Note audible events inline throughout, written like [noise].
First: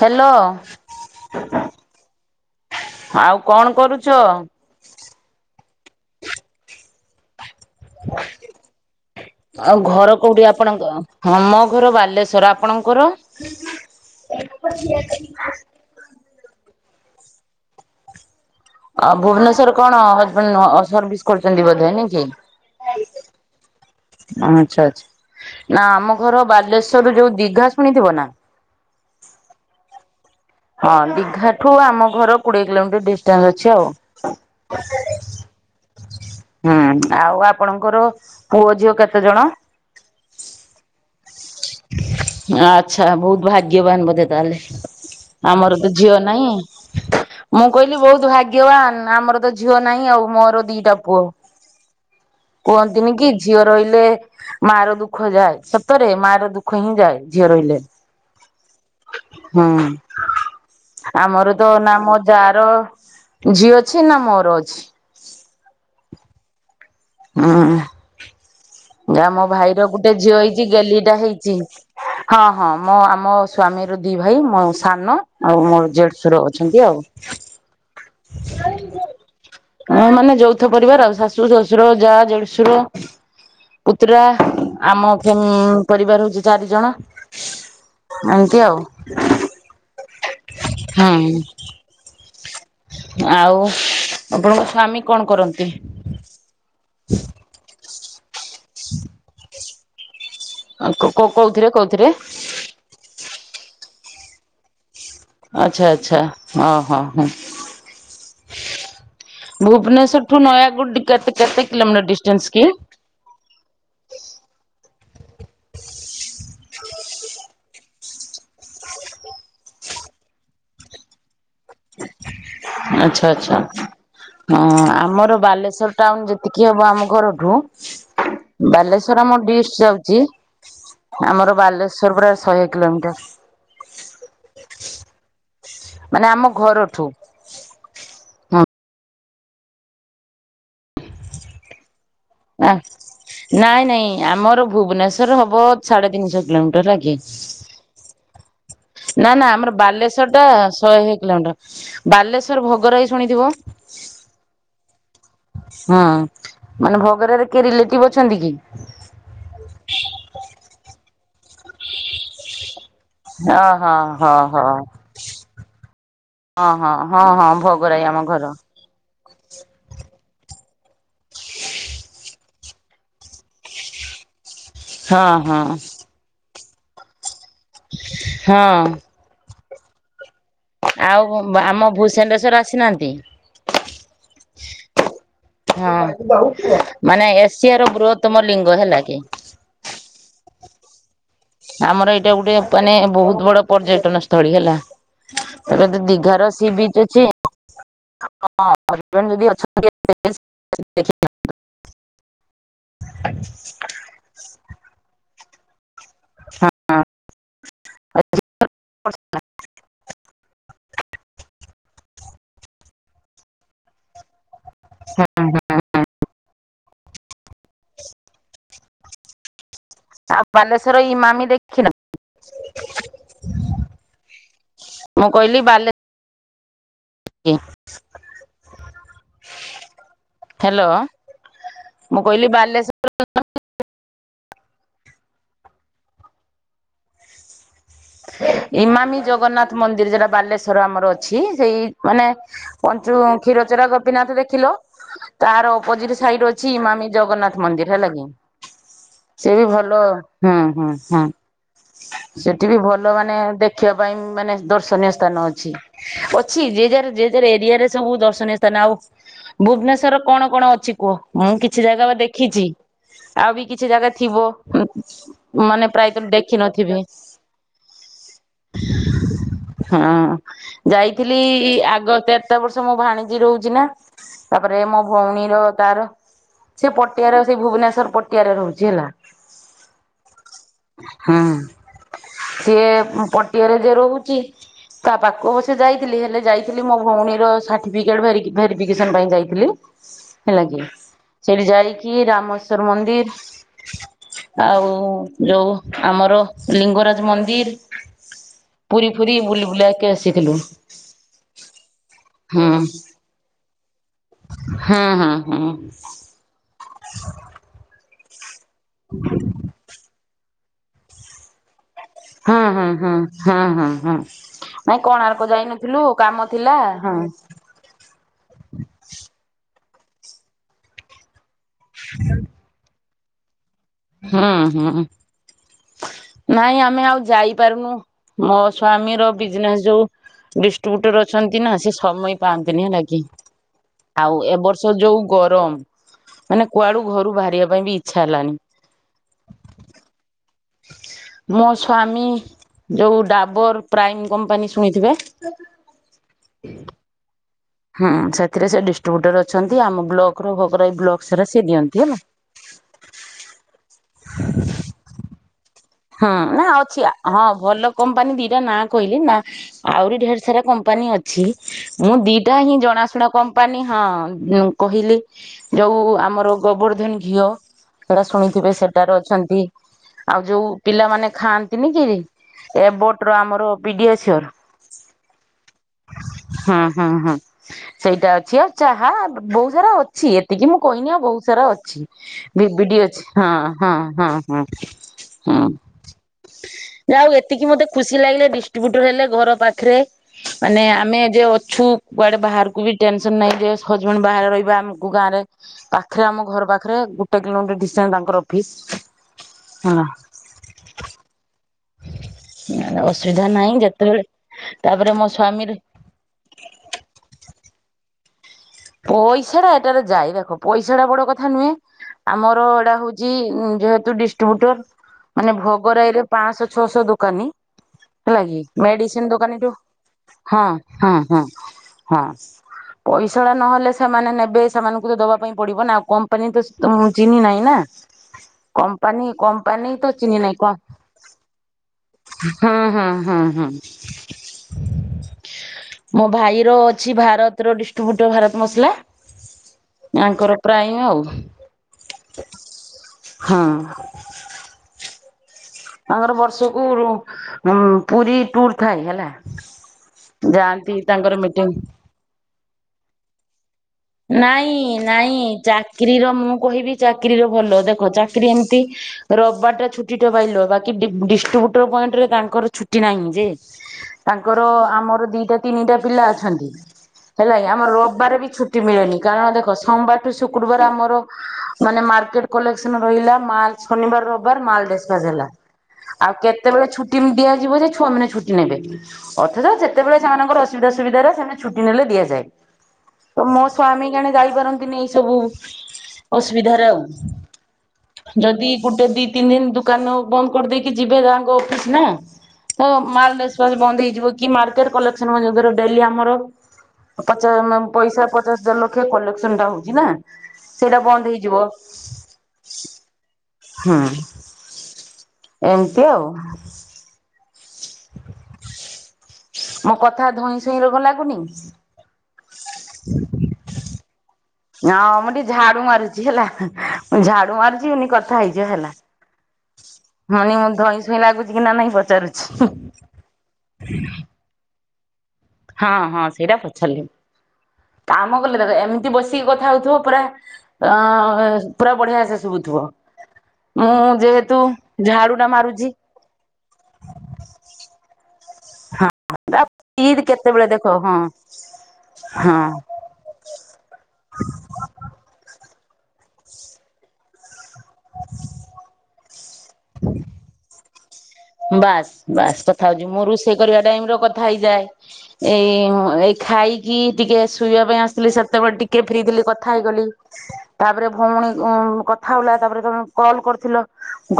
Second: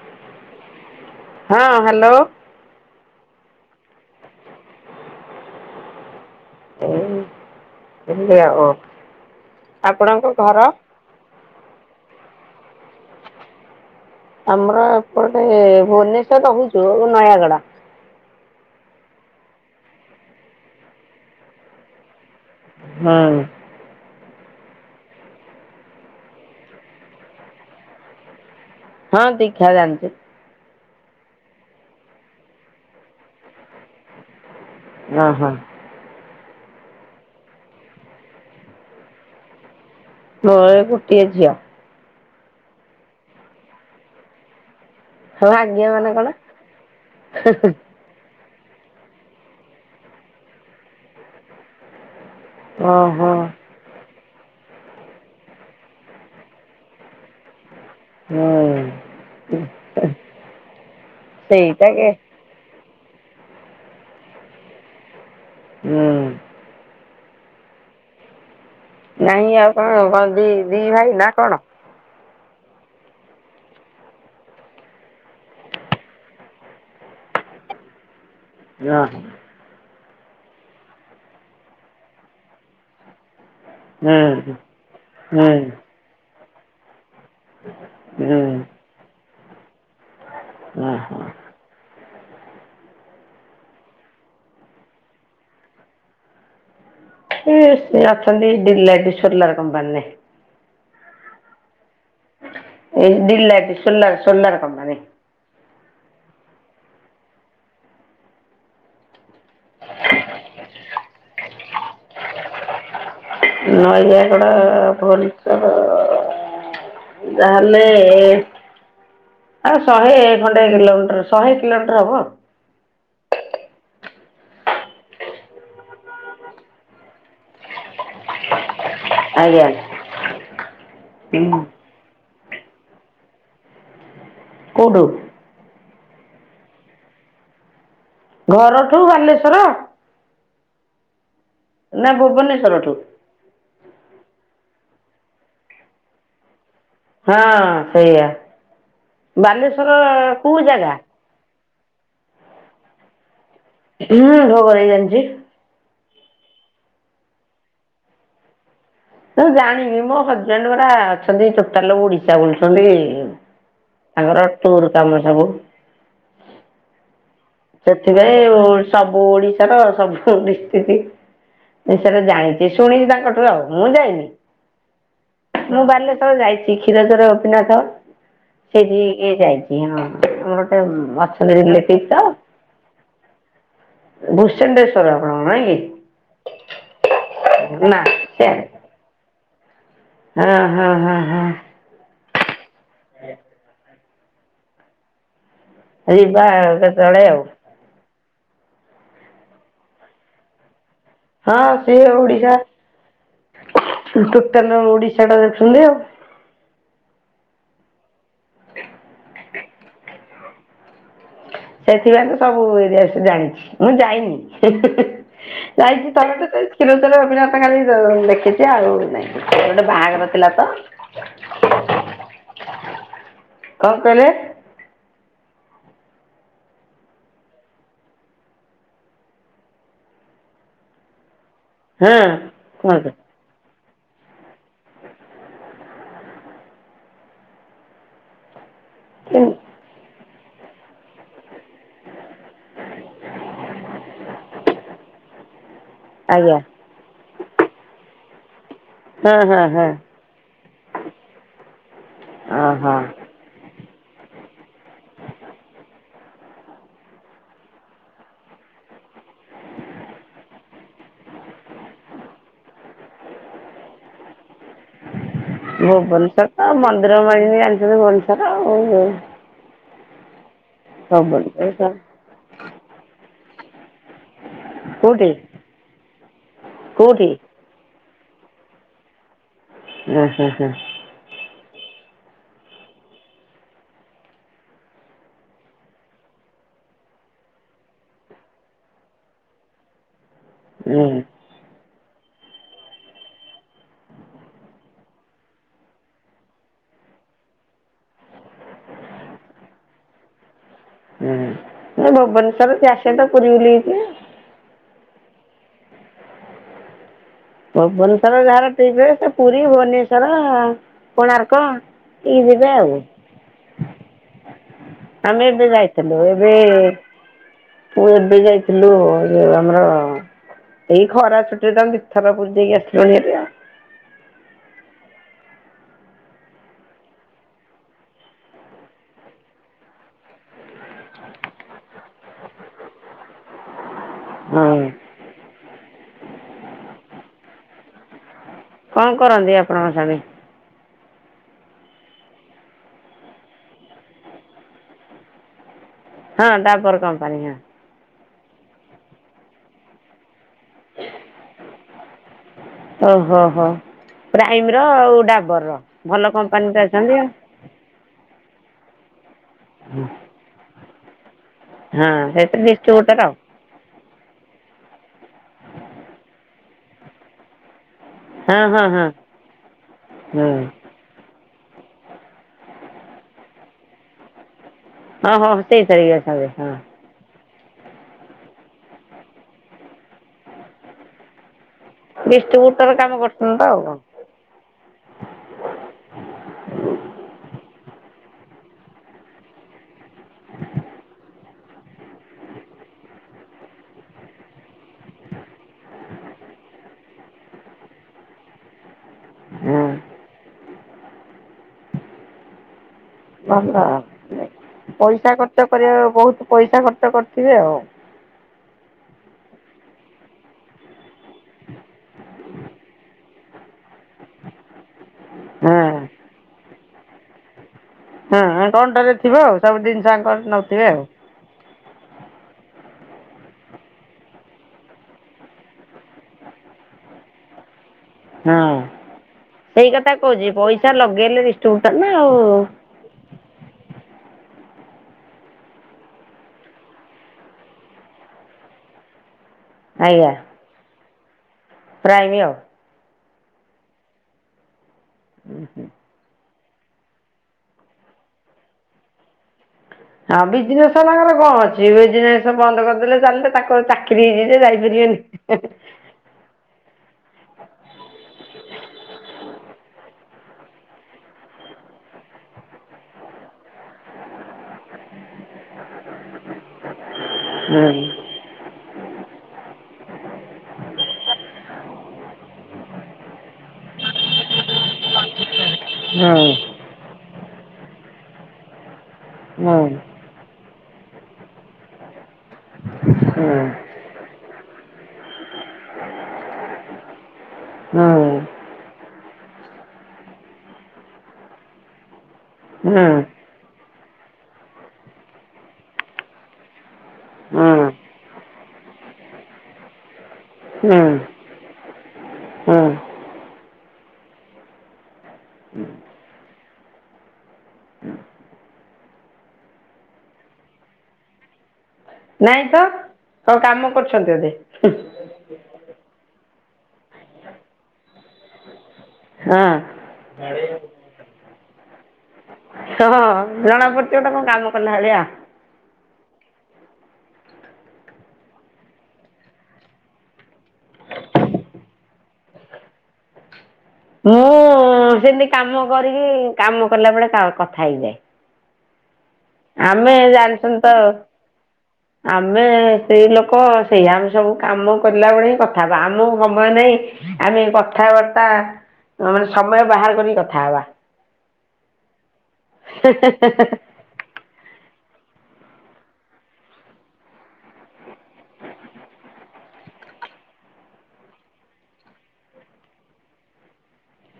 Hello! ହଁ, hello! ଆଉ କଣ କରୁଛ? ଏଇ ଥିଲି ଆଉ। ଆଉ ଘର କୋଉଠି ଆପଣଙ୍କ ହଁ ମୋ ଘର ବାଲେଶ୍ଵର, ଆପଣଙ୍କର? ଆମର ଏପଟେ ଭୁବନେଶ୍ଵରରେ ରହୁଛୁ ନୟାଗଡ଼। ଆ ଭୁବନେଶ୍ଵର କଣ ହଜବେଣ୍ଟ୍ ଅ ସର୍ଭିସ କରୁଛନ୍ତି ବୋଧେ ନାଇ କି? ହୁଁ। ଆଚ୍ଛା ଆଚ୍ଛା ନା ଆମ ଘର ବାଲେଶ୍ଵରରୁୁ ଯୋଉ ଦିଘା ଶୁଣିଥିବ ନା। ହଁ ଦୀଘା ଜାଣିଛି। ହଁ ଦିଘା ଠୁ ଆମ ଘର କୋଡିଏ କିଲୋମିଟର ଡିଷ୍ଟାନ୍ସ ଅଛି ଆଉ। ହୁଁ ହୁଁ। ହୁଁ ଆଉ ଆପଣଙ୍କର ପୁଅ ଝିଅ କେତେ ଜଣ? ମୋର ଗୋଟିଏ ଝିଅ। ଆଛା ବହୁତ ଭାଗ୍ୟବାନ ବୋଧେ ତାହେଲେ। ଆଉ ଆମର ଭାଗ୍ୟ ତ ମାନେ ଝିଅ କଣ? ନାହିଁ ମୁଁ କହିଲି ବହୁତ ଭାଗ୍ୟ। ଗ୍ୟବାନ୍ ଆମର ତ ଝିଅ ନାହିଁ ଆଉ ମୋର ଦିଟା ପୁଅ। କୁହନ୍ତିନି କି ଓହୋ ଝିଅ ରହିଲେ ମା ର ଦୁଃଖ ଯାଏ ସତରେ ମା ର ଦୁଃଖ ଦୁଃଖ ହିଁ ଯାଏ ଝିଅ ରହିଲେ। ହୁଁ। ହୁଁ ଆମର ତ ସେଇଟା ନା କେ ମୋ ଯାର ଝିଅ ଅଛି ନା ମୋର ଅଛି। ହଁ। ହୁଁ। ଯା ମୋ ନାଇଁ ଆଉ ଭାଇ କଣ ର ଗୋଟେ କଣ ଝିଅ ଦି ହେଇଛି ଦି ଭାଇ ଗେଲିଟା ନା କଣ? ହେଇଛି। ହଁ ହଁ ମୋ ଆମ ସ୍ଵାମୀର ଦି ଭାଇ ମୋ ସାନ ଆଉ ମୋର ଦେଢଶୁର ଅଛନ୍ତି, ଆଉ। [unintelligible] [unintelligible] ହଁ ମାନେ ଯୌଥ ପରିବାର ଆଉ ଶାଶୁ ଶ୍ୱଶୁର ଯା ଦେଢ଼ଶୁର। ପୁତୁରା ହୁଁ ଆମ ଫ୍ୟା ହୁଁ ପରିବାର ହଉଛି ଚାରି ଜଣ। ଏମତି ଆଉ। ହୁଁ ଓହୋ। ଆଉ ଆପଣଙ୍କ ସ୍ଵାମୀ କଣ କରନ୍ତି? ଏ ସେ ଅଛନ୍ତି ଡିଲେଡ଼ିସୋଲାର କମ୍ପାନୀରେ। ଆ କୋ-କୋଉଥିରେ କୋଉଥିରେ? ଏ ଡ଼ିଲେ ସୋଲାର ସୋଲାର କମ୍ପାନୀ। ଆଚ୍ଛା ଆଚ୍ଛା ହଁ ହଁ ହଁ। ଭୁବନେଶ୍ଵର ଠୁ ନୟାଗୁଡ କେଟେ କେତେ କିଲୋମିଟର ଡିଷ୍ଟାନ୍ସ କି? ନୟୟାଗଡ଼ ଭନେଶ୍ୱର ଯାହେଲେ ଆଉ ଶହେ ଖଣ୍ଡେ କିଲୋମିଟର ଶହେ କିଲୋମିଟର ହବ। ଆଚ୍ଛା ଆଚ୍ଛା। ହଁ ଆମର ବାଲେଶ୍ଵର ଟାଉନ ଯେତିକି ହବ ଆମ ଘରଠୁ ବାଲେଶ୍ ଥର ଆମେ ଆଜ୍ଞା ଡ଼ିସ ଯାଉଛି ଆମର ହୁଁ। ବାଲେଶ୍ୱର ପୁରା ଶହେ କିଲୋମିଟର। କୁଉଠୁ? ମାନେ ଆମ ଘରଠୁ। ଘରଠୁ ବାଲେଶ୍ଵର। ନା ନା ଭୁବନେଶ୍ଵରଠୁ ନାଇଁ ନାଇଁ ଆମର ଭୁବନେଶ୍ଵର ହବ ସାଢେ ତିନିଶହ କିଲୋମି ହଁ ସେଇଆ। ନା ନା ଆମର ବାଲେଶ୍ଵର ବାଲେଶ୍ଵରଟା କୋଉ ଜାଗା ଶହେ କିଲୋମିଟର ବାଲେଶ୍ଵର ଭୋଗରାଇ ଶୁଣିଥିବ। ହୁଁ ଭବରାଇ ଜାଣିଛି। ହୁଁ ମାନେ ଭଗରାଇରେ କିଏ ରିଲେଟିଭ ଅଛନ୍ତି କି? ମୁଁ ଜାଣିନି ମୋ ହଜବେଣ୍ଡ ପରା ଅଛନ୍ତି ଟୋଟାଲ ଓଡିଶା ବୁଲୁଛନ୍ତି। ହଁ ହଁ ତାଙ୍କର ହଁ ହଁ ଟୁର୍ କାମ ସବୁ ହଁ ହଁ। ହଁ ହଁ ଭୋଗରାଇ ଆମ ଘର। ଓଡିଶାର ସବୁ ଡିଷ୍ଟିକ। ଏ ସେଟା ଜାଣିଛି ଶୁଣିଲି ତାଙ୍କ ଠୁ ଆଉ ମୁଁ ଯାଇନି। ହଁ ହଁ ମୁଁ ବାଲେଶ୍ଵର ଯାଇଛି କ୍ଷୀରଚୋର ଗୋପିନାଥ ହଁ ସେଠି ଇ କି ଯାଇଛି କିଅ ଆମର ଗୋଟେ ଅଛନ୍ତି ରିଲେଟିଭ ତ। ଣାନ୍ତି ଭୂଷେଣ୍ଡେଶ୍ଵର। ହଁ ମାନେ ଏସିଆ କି ର ନା ବୃହତମ ସିଆଡ଼େ ଲିଙ୍ଗ ହେଲା କି? ହଁ ହଁ ହଁ। ହଁ ଆମର ଏଇଟା ଗୋଟେ ମାନେ ବହୁତ ବଡ ପର୍ଯ୍ୟଟନ ସ୍ଥଳୀ ହେଲା। ତା ତ ଯିବା ଦିଘାର ସି ବିଚ୍ ଅଛି। କେତେବେଳେ ଆଉ ହଁ ହଜବେଣ୍ଟ ଯଦି ଅଛନ୍ତି ହଁ ସେ ଓଡିଶା ଟୋଟାଲ ଓଡିଶା ଟା ଦେ ହେଲି ଆଉ। ହଁ ଆ [unintelligible] ସେଥିପାଇଁ ତ ସବୁ ଏରିଆ ବିଷୟରେ ଜାଣିଛି ମୁଁ ଯାଇନି। ହି ହିଁ ହିଁ ଦେଖିନାହାନ୍ତି ଯାଇଛି ଥର ଟେ କ୍ଷୀରଚୋରା ଗୋପୀନାଥ ଖାଲି ଦେଖିଛି ଆଉ। ଗୋଟେ ବାହାଘର ଆଉ ଥିଲା ତ। ବାଲେଶ୍ଵର ଇମାମି ଦେଖିନାହାନ୍ତି କଣ କହିଲେ? ମୁଁ କହିଲି ଵାଲେ କି ହ୍ୟାଲୋ। ହଁ ମୁଁ କହିଲି ବାଲେଶ୍ଵର କୁହନ୍ତୁ। ଇମାମି ଜଗନ୍ନାଥ ମନ୍ଦିରି ଯଟା ବାଲେଶ୍ଵର ଆମର ଅଛି। ସେଇ ମାନେ ପଞ୍ଚୁ କ୍ଷୀରଚୋରା ଗୋପୀନାଥ ଦେଖିଲୁ ତାର ଅପୋଜିଟ ସାଇଡ୍ ଆଜ୍ଞା ଅଛି ଇମାମାମି ଜଗନ୍ନାଥ ମନ୍ଦିର ହେଲା କି। ହଁ ସେ ହଁ ବି ହଁ ଭଲ ହୁଁ ହୁଁ ହୁଁ ସେଠି ବି ଓହୋ ଭଲ ମାନେ ଦେଖିବା ପାଇଁ ମାନେ ଦର୍ଶନୀୟ ସ୍ଥାନ ଅଛି। ଅଛି ଯେ ଯାର ଯେ ଯାର ଏରିଆ ରେ ସବୁ ଦଶ ସ୍ଥାନ ଆଉ ଭୁବନେଶ୍ଵର କଣ କଣ ଅଛି କୁହ ମୁଁ କିଛି ଜାଗା ବା ଦେଖିଛି। ଆଉ ବି କିଛି ଜାଗା ଥିବ। ମାନେ ପ୍ରାୟତଃ ଭୁବନେଶ୍ୱର ଦେଖିନଥିବେ ମନ୍ଦିର ମାଲିନି ଜାଣିଥିବେ ଭୋନଶ୍ୱର୍ ଆଉ ହଁ ଯାଇଥିଲି ଭୁବନେଶ୍ୱର ଆଗ ତେରଟା ବର୍ଷ ମୁଁ ଭାଣିଜିୀ ରହୁଛି ନା । ତାପରେ ମୋ କୋଉଠି ଭଉଣୀର ତାର ସେ କୋଉଠି ପଟିଆର ସେ ଭୁବନେଶ୍ଵର ପଟି ଟିଆରେ ରହୁଛି ହେଲା । ଏ ହଁ ହଁ। ସିଏ ପଟିଆରେ ଯେ ରହୁଛି ତା ପାଖକୁ ଅବସ୍ୟ ଯାଇଥିଲି ହେଲେ ଯାଇଥିଲି ମୋ ଭଉଣୀର ସାର୍ଟିଫିକେଟ ଭେରିଗି ଭେରିଫିକେସନ ପାଇଁ ଯାଇଥିଲି । ହେଲା କି ହୁଁ ସେଇଠି ଯାଇକି ରାମେଶ୍ଵର ମନ୍ଦିରି ଆଉ ଯୋଉ ଆମର ଲିଙ୍ଗରାଜ ମନ୍ଦିର ପୁରୀ ଫୁରୀ ବୁଲି ବୁଲାକି ଆସିଥିଲୁ। ହୁଁ ହଁ ଭୁବନେଶ୍ୱର ଯିଏ ଆସିଏ ତ ପୁରି ବୁଲିକି ଯିବେ। ହୁଁ। ଭୁବନେଶ୍ୱର ଯାହାର ଥିବେ ସେ ପୁରୀ ଭୁବନେଶ୍ଵର କୋଣାର୍କ ଏଇ ହଁ ଯିବେ ହଁ ଆଉ ହଁ ହଁ ହଁ ହଁ । ନାଇଁ କୋଣାର୍କ ଆମେ ଏବେ ଯାଇନଥିଲୁ ଯାଇଥିଲୁ କାମ ଏବେ ଥିଲା ହଁ । ମୁଁ ଏବେ ଯାଇଥିଲୁ ଇଏ ଆମର ଏଇ ଖରା ଛୁଟିରେ ତ ଆମେ ଦିଥର ପୁରି ଯାଇକି ଆସିଲୁଣି ହେରି ଆଉ। ହୁଁ ହୁଁ। ନାଇଁ ଆମେ ଆଉ ଯାଇପାରୁନୁ ମୋ ସ୍ଵାମୀର ବିଜନେସ ଯୋଉ । ଡିଷ୍ଟ୍ରୁବ୍ୟୁଟର ଅଛନ୍ତି ନା ସେ ସମୟ ପାଆନ୍ତିନି ହେଲା କି । ଆଉ ଏବ ହଁ ବର୍ଷ ଯୋଉ ଗରମ ମାନେ କୁଆଡୁ ଘରୁ ବାହାରିବା ପାଇଁ ବି ଇଚ୍ଛା ହେଲାନି । କଣ କରନ୍ତି କି ଆପଣଙ୍କ ସ୍ୱାମୀ? [inaudible] ମୋ ସ୍ଵାମୀ ଯୋଉ ଡାବର ପ୍ରାଇମ କମ୍ପାନୀ ଶୁଣିଥିବେ ହଁ ଡାବର କମ୍ପାନୀ। ହୁଁ ସେଥିରେ ସେ ଡିଷ୍ଟ୍ରିବ୍ୟୁଟର ଅଛନ୍ତି ଆମ ବ୍ଲକର ଭୋଗରାଇ ବ୍ଲକ ସାରା ସେ ଦିଅନ୍ତି ହେଲା। ଓହୋ ହୋ ପ୍ରାଇମର ଆଉ ଡାବରର। ଭଲ ହଁ ନା କମ୍ପାନୀରେ ଅଛି ଅଛନ୍ତି ଆଉ ହଁ ଭଲ କମ୍ପାନୀ ଦିଟା ନାଁ କହିଲି ନା ଆହୁରି ଢେର ସାରା କମ ଛି ହଁ ମୁଁ ଦିଟା ସେଥିରେ ହିଁ ଡିଷ୍ଟ୍ରିବ୍ୟୁଟର୍ ଜଣାଶୁଣା ଆଉ କମ୍ପାନୀ ହଁ କହିଲି ଯୋଉ ଆମର ଗୋବର୍ଦ୍ଧନି ଘିଅ ସେଟା ହଁ ଶୁଣିଥିବେ ହଁ ହଁ ସେଟାରେ ଅଛନ୍ତି ଆଉ ଯୋଉ ହଁ ମାନେ ଖାଆନ୍ତିନି କି ଏ ବୋଟ ର ଆମର ପିଡିଏଚର୍। ହଁ ହଁ ସେଇ [unintelligible] ହଁ। ସେଇଟା ଅଛି ଆ ଚାହା ବହୁତ ସାରା ଅଛି ଏତିକି ମୁଁ କହିନି ଆଉ ବହୁତ ସାରା ଡିଷ୍ଟ୍ରିବ୍ୟୁଟର୍ ବିବିଡି କାମ ଅଛି ହଁ କରୁଛନ୍ତି ତ ଆଉ ହଁ କ'ଣ ହଁ ହଁ। ହୁଁ ଆଉ ଏତିକି ମତେ ଖୁସି ଲାଗିଲେ ଡିଷ୍ଟ୍ରିବ୍ୟୁଟର ହେଲେ ଘର ପାଖରେ । ମାନେ ଆମେ ଯେଓ ଛୁ କୁଆଡେ ବାହାରକୁ ବି ଟେନସନ ନାଇଁ ହଜବେଣ୍ଡ ବାହାରେ ରହିବା ଆମକୁ ଗାଁରେ ପାଖରେ ଆମଘର ପାଖରେ ଗୋଟେ କିଲୋମିଟର ଡିଷ୍ଟାନ୍ସ ତାଙ୍କର ଅଫିସ ହଁ। ଆର ବର୍ଷ ଅସୁବିଧା ନାହିଁ ଭଲ ଯେତେବେଳେ ତାପରେ ମୋ ପଇସା ଖର୍ଚ୍ଚ ସ୍ଵାମୀ କରିବା ବହୁତ ପଇସା ଖର୍ଚ୍ଚ କରିଥିବେ ଆଉ। ପଇସା ରା ଏଟାରେ ଯାଇ ଦେଖ ପଇସା ଟା ବଡ କଥା ନୁହେଁ । ଆମର ଏଇଟା ହଉଛି ଯେହେତୁ ଡିଷ୍ଟ୍ରିବ୍ୟୁଟର ମାନେ ହଁ ଭୋଗରାରେ ପାଂଶ ଛଅଶ ଦୋକାନୀ । ହଁ ହେଲା କି ଆକାଉଣ୍ଟରେ ମେଡିସିନ ଥିବ ଆଉ ଦୋକାନୀ ଯୋଉ ସବୁ ଜିନିଷ ଆଙ୍କର ହଁ ନଉଥିବେ ଆଉ ହଁ ହଁ। ହଁ। ସେଉଡା ନହେଲେ ସେମାନେ ନେବେ ସେମାନଙ୍କୁ ତ ଦବା ପାଇଁ ପଡିବ ନାଉ କମ୍ପାନୀ ତ ଚିହ୍ନି ନାହିଁ ନା। ହଁ। କମ୍ପାନୀ ସେଇ କମ୍ପାନୀ କଥା ତ ଚିହ୍ନି କହୁଛି ନାହିଁ କ ପଇସା ଲଗେଇଲେ ଡିଷ୍ଟ୍ରିବ୍ୟୁଟର ନା ଆଉ। ହଁ ହଁ। ହଁ ହଁ ହଁ। ମୋ ଭାଇର ଅଛି ଭାରତର ଡିଷ୍ଟ୍ରିବ୍ୟୁଟର ଭାରତ ମସଲା। ଆଙ୍କର ପ୍ରାଇମ ଆଉ। ପ୍ରାଇମି ଆଉ। ହଁ। ଉୁଁ ହୁଁ। ଆମର ବର୍ଷକୁ ପୁରୀ ଟୁର ଥାଏ ହେଲା। ହଁ ଯାଆନ୍ତି ବିଜନେସଙ୍କର ତାଙ୍କର କଣ ମିଟିଂ ଅଛି ବିଜନେସ ବନ୍ଦ କରିଦେଲେ ଚାଲଲେ। ନାଇଁ ନାଇଁ ଚାକିରିର ମୁଁ କହିବି ଚାକିରିର ଭଲ ଦେଖ ଚାକିରି ଏମତି ରବାରଟା ଛୁଟିଟେ ପାଇଲ ବାକି ଡି ଡିଷ୍ଟ୍ରୁବୁଟେଡ ଫ ରେ ତାଙ୍କର ଛୁଟି ନାହିଁ ଯେ ତାଙ୍କର ଆମର ଦିଟା ତିନିଟା ପିଲା ଅଛନ୍ତି ହେଲା ହୁଁ ଆମର ରବିବାର ବି ଛୁ ମିିଳେନି କାରଣ ଦେଖ ସୋମବାର ଠୁ ଶୁକ୍ରବାର ଆମର ମାନେ ଆମର ମାର୍କେଟ କଲେକସନ ରହିଲା ମାଲ ଶନିବାର ରବିବାର ମାଲ ଦେଷ୍ଟରାଜ ହେଲା। ଆଉ ହୁଁ କେତେବେଳେ ଛୁଟି ଦିଆଯିବ ଯେ ଛୁଆ ମାନେ ଛୁଟି ନେବେ। ଅଥଚ ହୁଁ ସେତେବେଳେ ସେମାନଙ୍କର ଅସୁବିଧା ସୁବିଧାରେ ସେମାନେ ଛୁଟି ନେଲେ ଦିଆଯାଏ। ତ ହୁଁ। ମୋ ସ୍ଵାମୀ କେଣେ ଯାଇପାରନ୍ତିନି ଏଇ ସବୁ ଅସୁବିଧାରେ ଆଉ। ହୁଁ ଯଦି ଗୋଟେ ଦି ତିନି ଦିନ ଦୋକାନ ବନ୍ଦ କରିଦେଇକି ଯିବେ ତାଙ୍କ ଅଫିସ ନା ତ ହୁଁ ମାଲ ଡେସ ବନ୍ଦ ହେଇଯିବ କି ମାର୍କେଟ କଲେକ୍ସନ ବାଗାର ଡେଲି ଆମର ପଚା ହୁଁ ମ୍ୟାମ ପଇସା ପଚାଶ ଲକ୍ଷ କଲେକ୍ସନ ଟା ହଉଛି ନା ସେଇଟା ବନ୍ଦ ହେଇଯିବ। ହଁ। ହଁ। ଏମତି ଆଉ। ମୋ କଥା ଧଇଁ ସଇଁ ରୋଗ ଲାଗୁନି? ନାଇଁ ତ କଣ କାମ କରୁଛନ୍ତି ବୋଧେ। ହଁ ମୁଁ ଟିକେ ଝାଡୁ ମାରୁଛି ହେଲା ମୁ ଝାଡୁ ମାରିଛି ଏନି କଥା ହେଇଯିବା ହେଲା। ହଁ। ମାନେ ମୁଁ ଧଇଁସଇଁ ଲାଗୁଛି କି ନା ନାଇଁ ପଚାରୁଛି। ହଁ ଜଣା ପଡୁଛି ଗୋଟେ କଣ କାମ କଲା ଭଳିଆ। ହଁ ହଁ ସେଇଟା ପଚାରିଲି। କାମ କଲେ ଦେଖ ଏମିତି ବସିକି କଥା ହଉଥିବ ପୁରା ଅ ପୁରା ବଢିଆ ସେ ଶୁଭୁଥିବ। ହ। ମୁଁ ସେମିତି କାମ କରିକି କାମ କଲା ବେଳେ କା କଥା ହେଇଯାଏ। ଆମେ ହଁ କେତେବେଳେ ଜାଣିଛନ୍ତି ଦେଖ ହଁ ତ। ଆମେ ହଁ ସେଇ ଲୋକ ସେଇଆ ଆମେ ସବୁ କାମ କିରିଲା ହିଁ ବେଳେ କଥା କଥା ହେବା ଆମକୁ ସମୟ ନହିଁ ଆମେ କଥା କଥାବାର୍ତ୍ତା ମାନେ ସମୟ ବାହାର କରିକି କଥା ହବା। ବାସ୍ ବାସ୍ କଥା ହଉଛି ମୁଁ ରୁଷେଇ କରିବା ଟାଇମ ର କଥା ହେଇଯାଏ ଏଇ ଏଇ ଖାଇକି ଟିକେ ଶୋଇବା ପାଇଁ ଆସିଥିଲି ସେତେବେଳେ ଟିକେ ଫ୍ରି ଥିଲି କଥା ହେଇଗଲି ତାପରେ ଭଉଣୀ କଥା ହେଲା ତାପରେ ତମେ କଲ୍ କରିଥିଲ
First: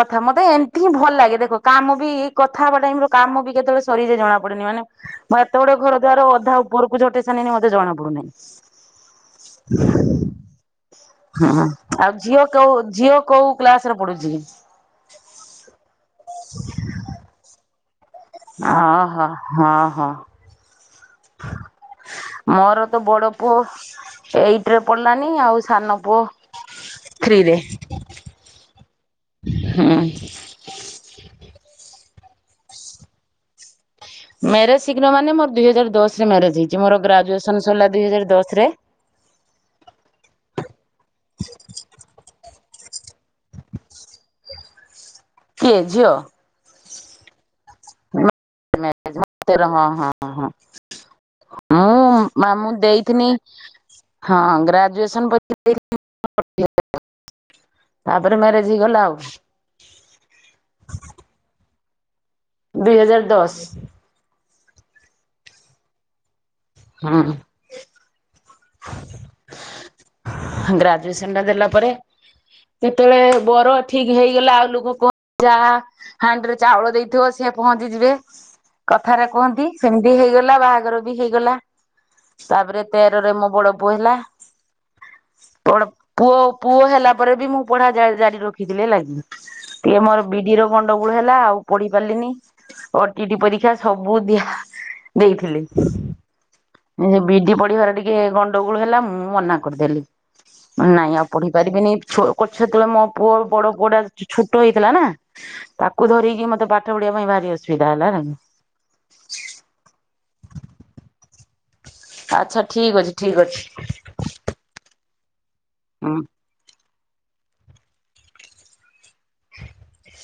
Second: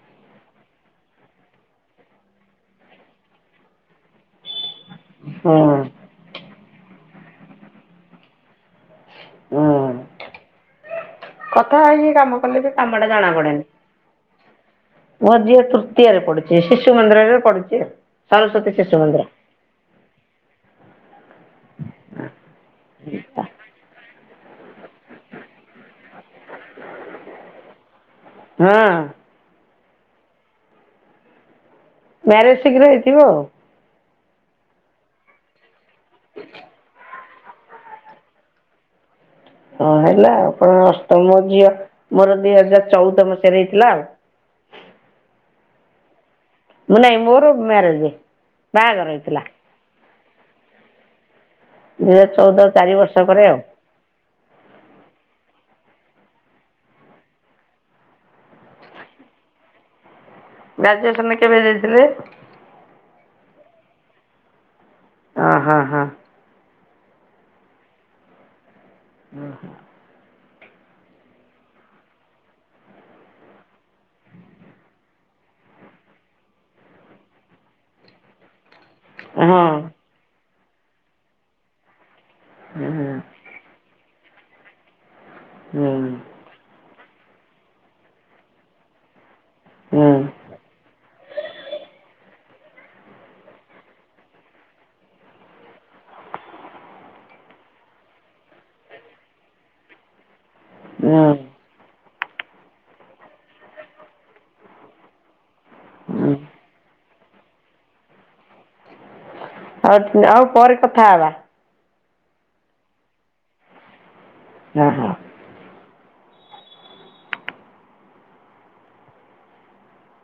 କଥା ମତେ ଏମିତି ହିଁ ଭଲ ଲାଗେ ଦେଖ କାମ ବି କଥା ହେବା ଟାଇମ ର କାମ ବି କେତେବେଳେ ସରିଯାଏ ଜଣା ପଡେନି ମାନେ ମୁଁ ଏତେ ହୁଁ ଗୁଡେ ଘର ଦୁଆର ଅଧା ଉପରକୁ ଝଟେଇ ସାରିଲିଣି ମତେ ଜଣାପଡୁନି। ହୁଁ [inaudible] କଥା ହେଇକି କାମ କଲେ ବି କାମ ଟା ଝିଅ ଜଣା କୋଉ ପଡେନି। କ୍ଲାସ ରେ ପଢୁଛି? ମୋଝିଅ ତୃତୀୟରେ ପଢୁଛି ଶିଶୁ ମନ୍ଦିରରେ ପଢୁଛି ଆଉ। ସରସ୍ୱତୀ ଶିଶୁ ମନ୍ଦିର ଓହୋ ହଁ ହଁ। [inaudible] ମୋର ତ ବଡ ପୁଅ ଏଇଟରେ ପଡିଲାନି ଆଉ ସାନ ପୁଅ ଥ୍ରୀ ରେ। ହଁ ହୁଁ। ମ୍ୟାରେଜ ଶୀଘ୍ର ହେଇଥିବ ଆଉ। ମ୍ୟାରେଜ ଶୀଘ୍ର ମାନେ ମୋର ଦୁଇହଜାର ଦଶରେ ମ୍ୟାରେଜ୍ ହେଇଛି ମୋର ଗ୍ରାଜୁଏ ସନ ସରିଲା ଦୁଇ ହଜାର ଦଶରେ। ହଁ ହେଲା ଆପଣ ଅସ୍ତ ମୋ ଝିଅ ମୋର ଦିଇ ହଜାର ଚଉଦ ମସିହାରେ ହେଇଥିଲା ଆଉ। କିଏ ଝିଅ ମୁ ନାଇ ମୋର ମ୍ୟାରେଜ ବାଗର ତେର ହଁ ହଁ ହଁ ମୁଁ ଦୁଇ ହଜାର ମା ଚଉଦ ମୁଁ ଚାରି ବର୍ଷ ଦେଇଥିନି ପରେ ଆଉ। ହଁ ଗ୍ରାଜୁଏସନ ପ ତାପରେ ମ୍ୟାରେଜ ହେଇଗଲା ଆଉ। ଗ୍ରାଜୁଏସନରେ କେବେ ଦେଇଥିଲେ? ଦୁଇ ହଜାର ଦଶ। ହ ହ ହଁ ହୁଁ ହୁଁ ହୁଁ ଗ୍ରାଜୁଏସନ ଟା ଦେଲା ପରେ କେତେବେଳେ ବର ଠିକ ହେଇଗଲା ଆଉ ଲୋକ କହ ଯାହା ହାଣ୍ଡିରେ ଚାଉଳ ଦେଇଥିବ ସେ ପହଞ୍ଚିଯିବେ କଥାରେ କୁହନ୍ତି ହଁ। ସେମିତି ହେଇଗଲା ବାହାଘର ବି ହେଇଗଲା। ତାପରେ ହୁଁ ତେରରେ ହୁଁ ମୋ ବଡ ପୁଅ ହେଲା। କଣ ପୁଅ ପୁଅ ହେଲା ପରେ ବି ମୁଁ ପଢା ଜାରି ରଖିଥିଲି ହେଲାକି ଟିକେ ହୁଁ ମୋର ବିଡିର ଗଣ୍ଡଗୋଳ ହେଲା ଆଉ ପଢି ପାରିଲିନି। ଓଟିଟି ପରୀକ୍ଷା ସବୁ ଦିଆ ଦେଇଥିଲି। ବିଡି ପଢିବାର ଟିକେ ଗଣ୍ଡଗୋଳ ହେଲା ମୁଁ ମନା କ କରିଦେଲି ନାଇଁ ଆଉ ହୁଁ ପଢି ପାରିବିନି। [inaudible] ମୋ ପୁଅ ବଡ ପୁଅ ଟା ଛୋଟ ହେଇଥିଲା ନାଁ। ତାକୁ ହୁଁ। ଧରିକି ମତେ ପାଠ ପଢିବା ପାଇଁ ଭାରି ଅସୁବିଧା ହେଲା ନା। ହଉ ଆଉ ପରେ କଥା ହବା ଆଛା ଠିକ ଅଛି ଠିକ ଅଛି। ହଁ ହଁ। ଉ। [unintelligible]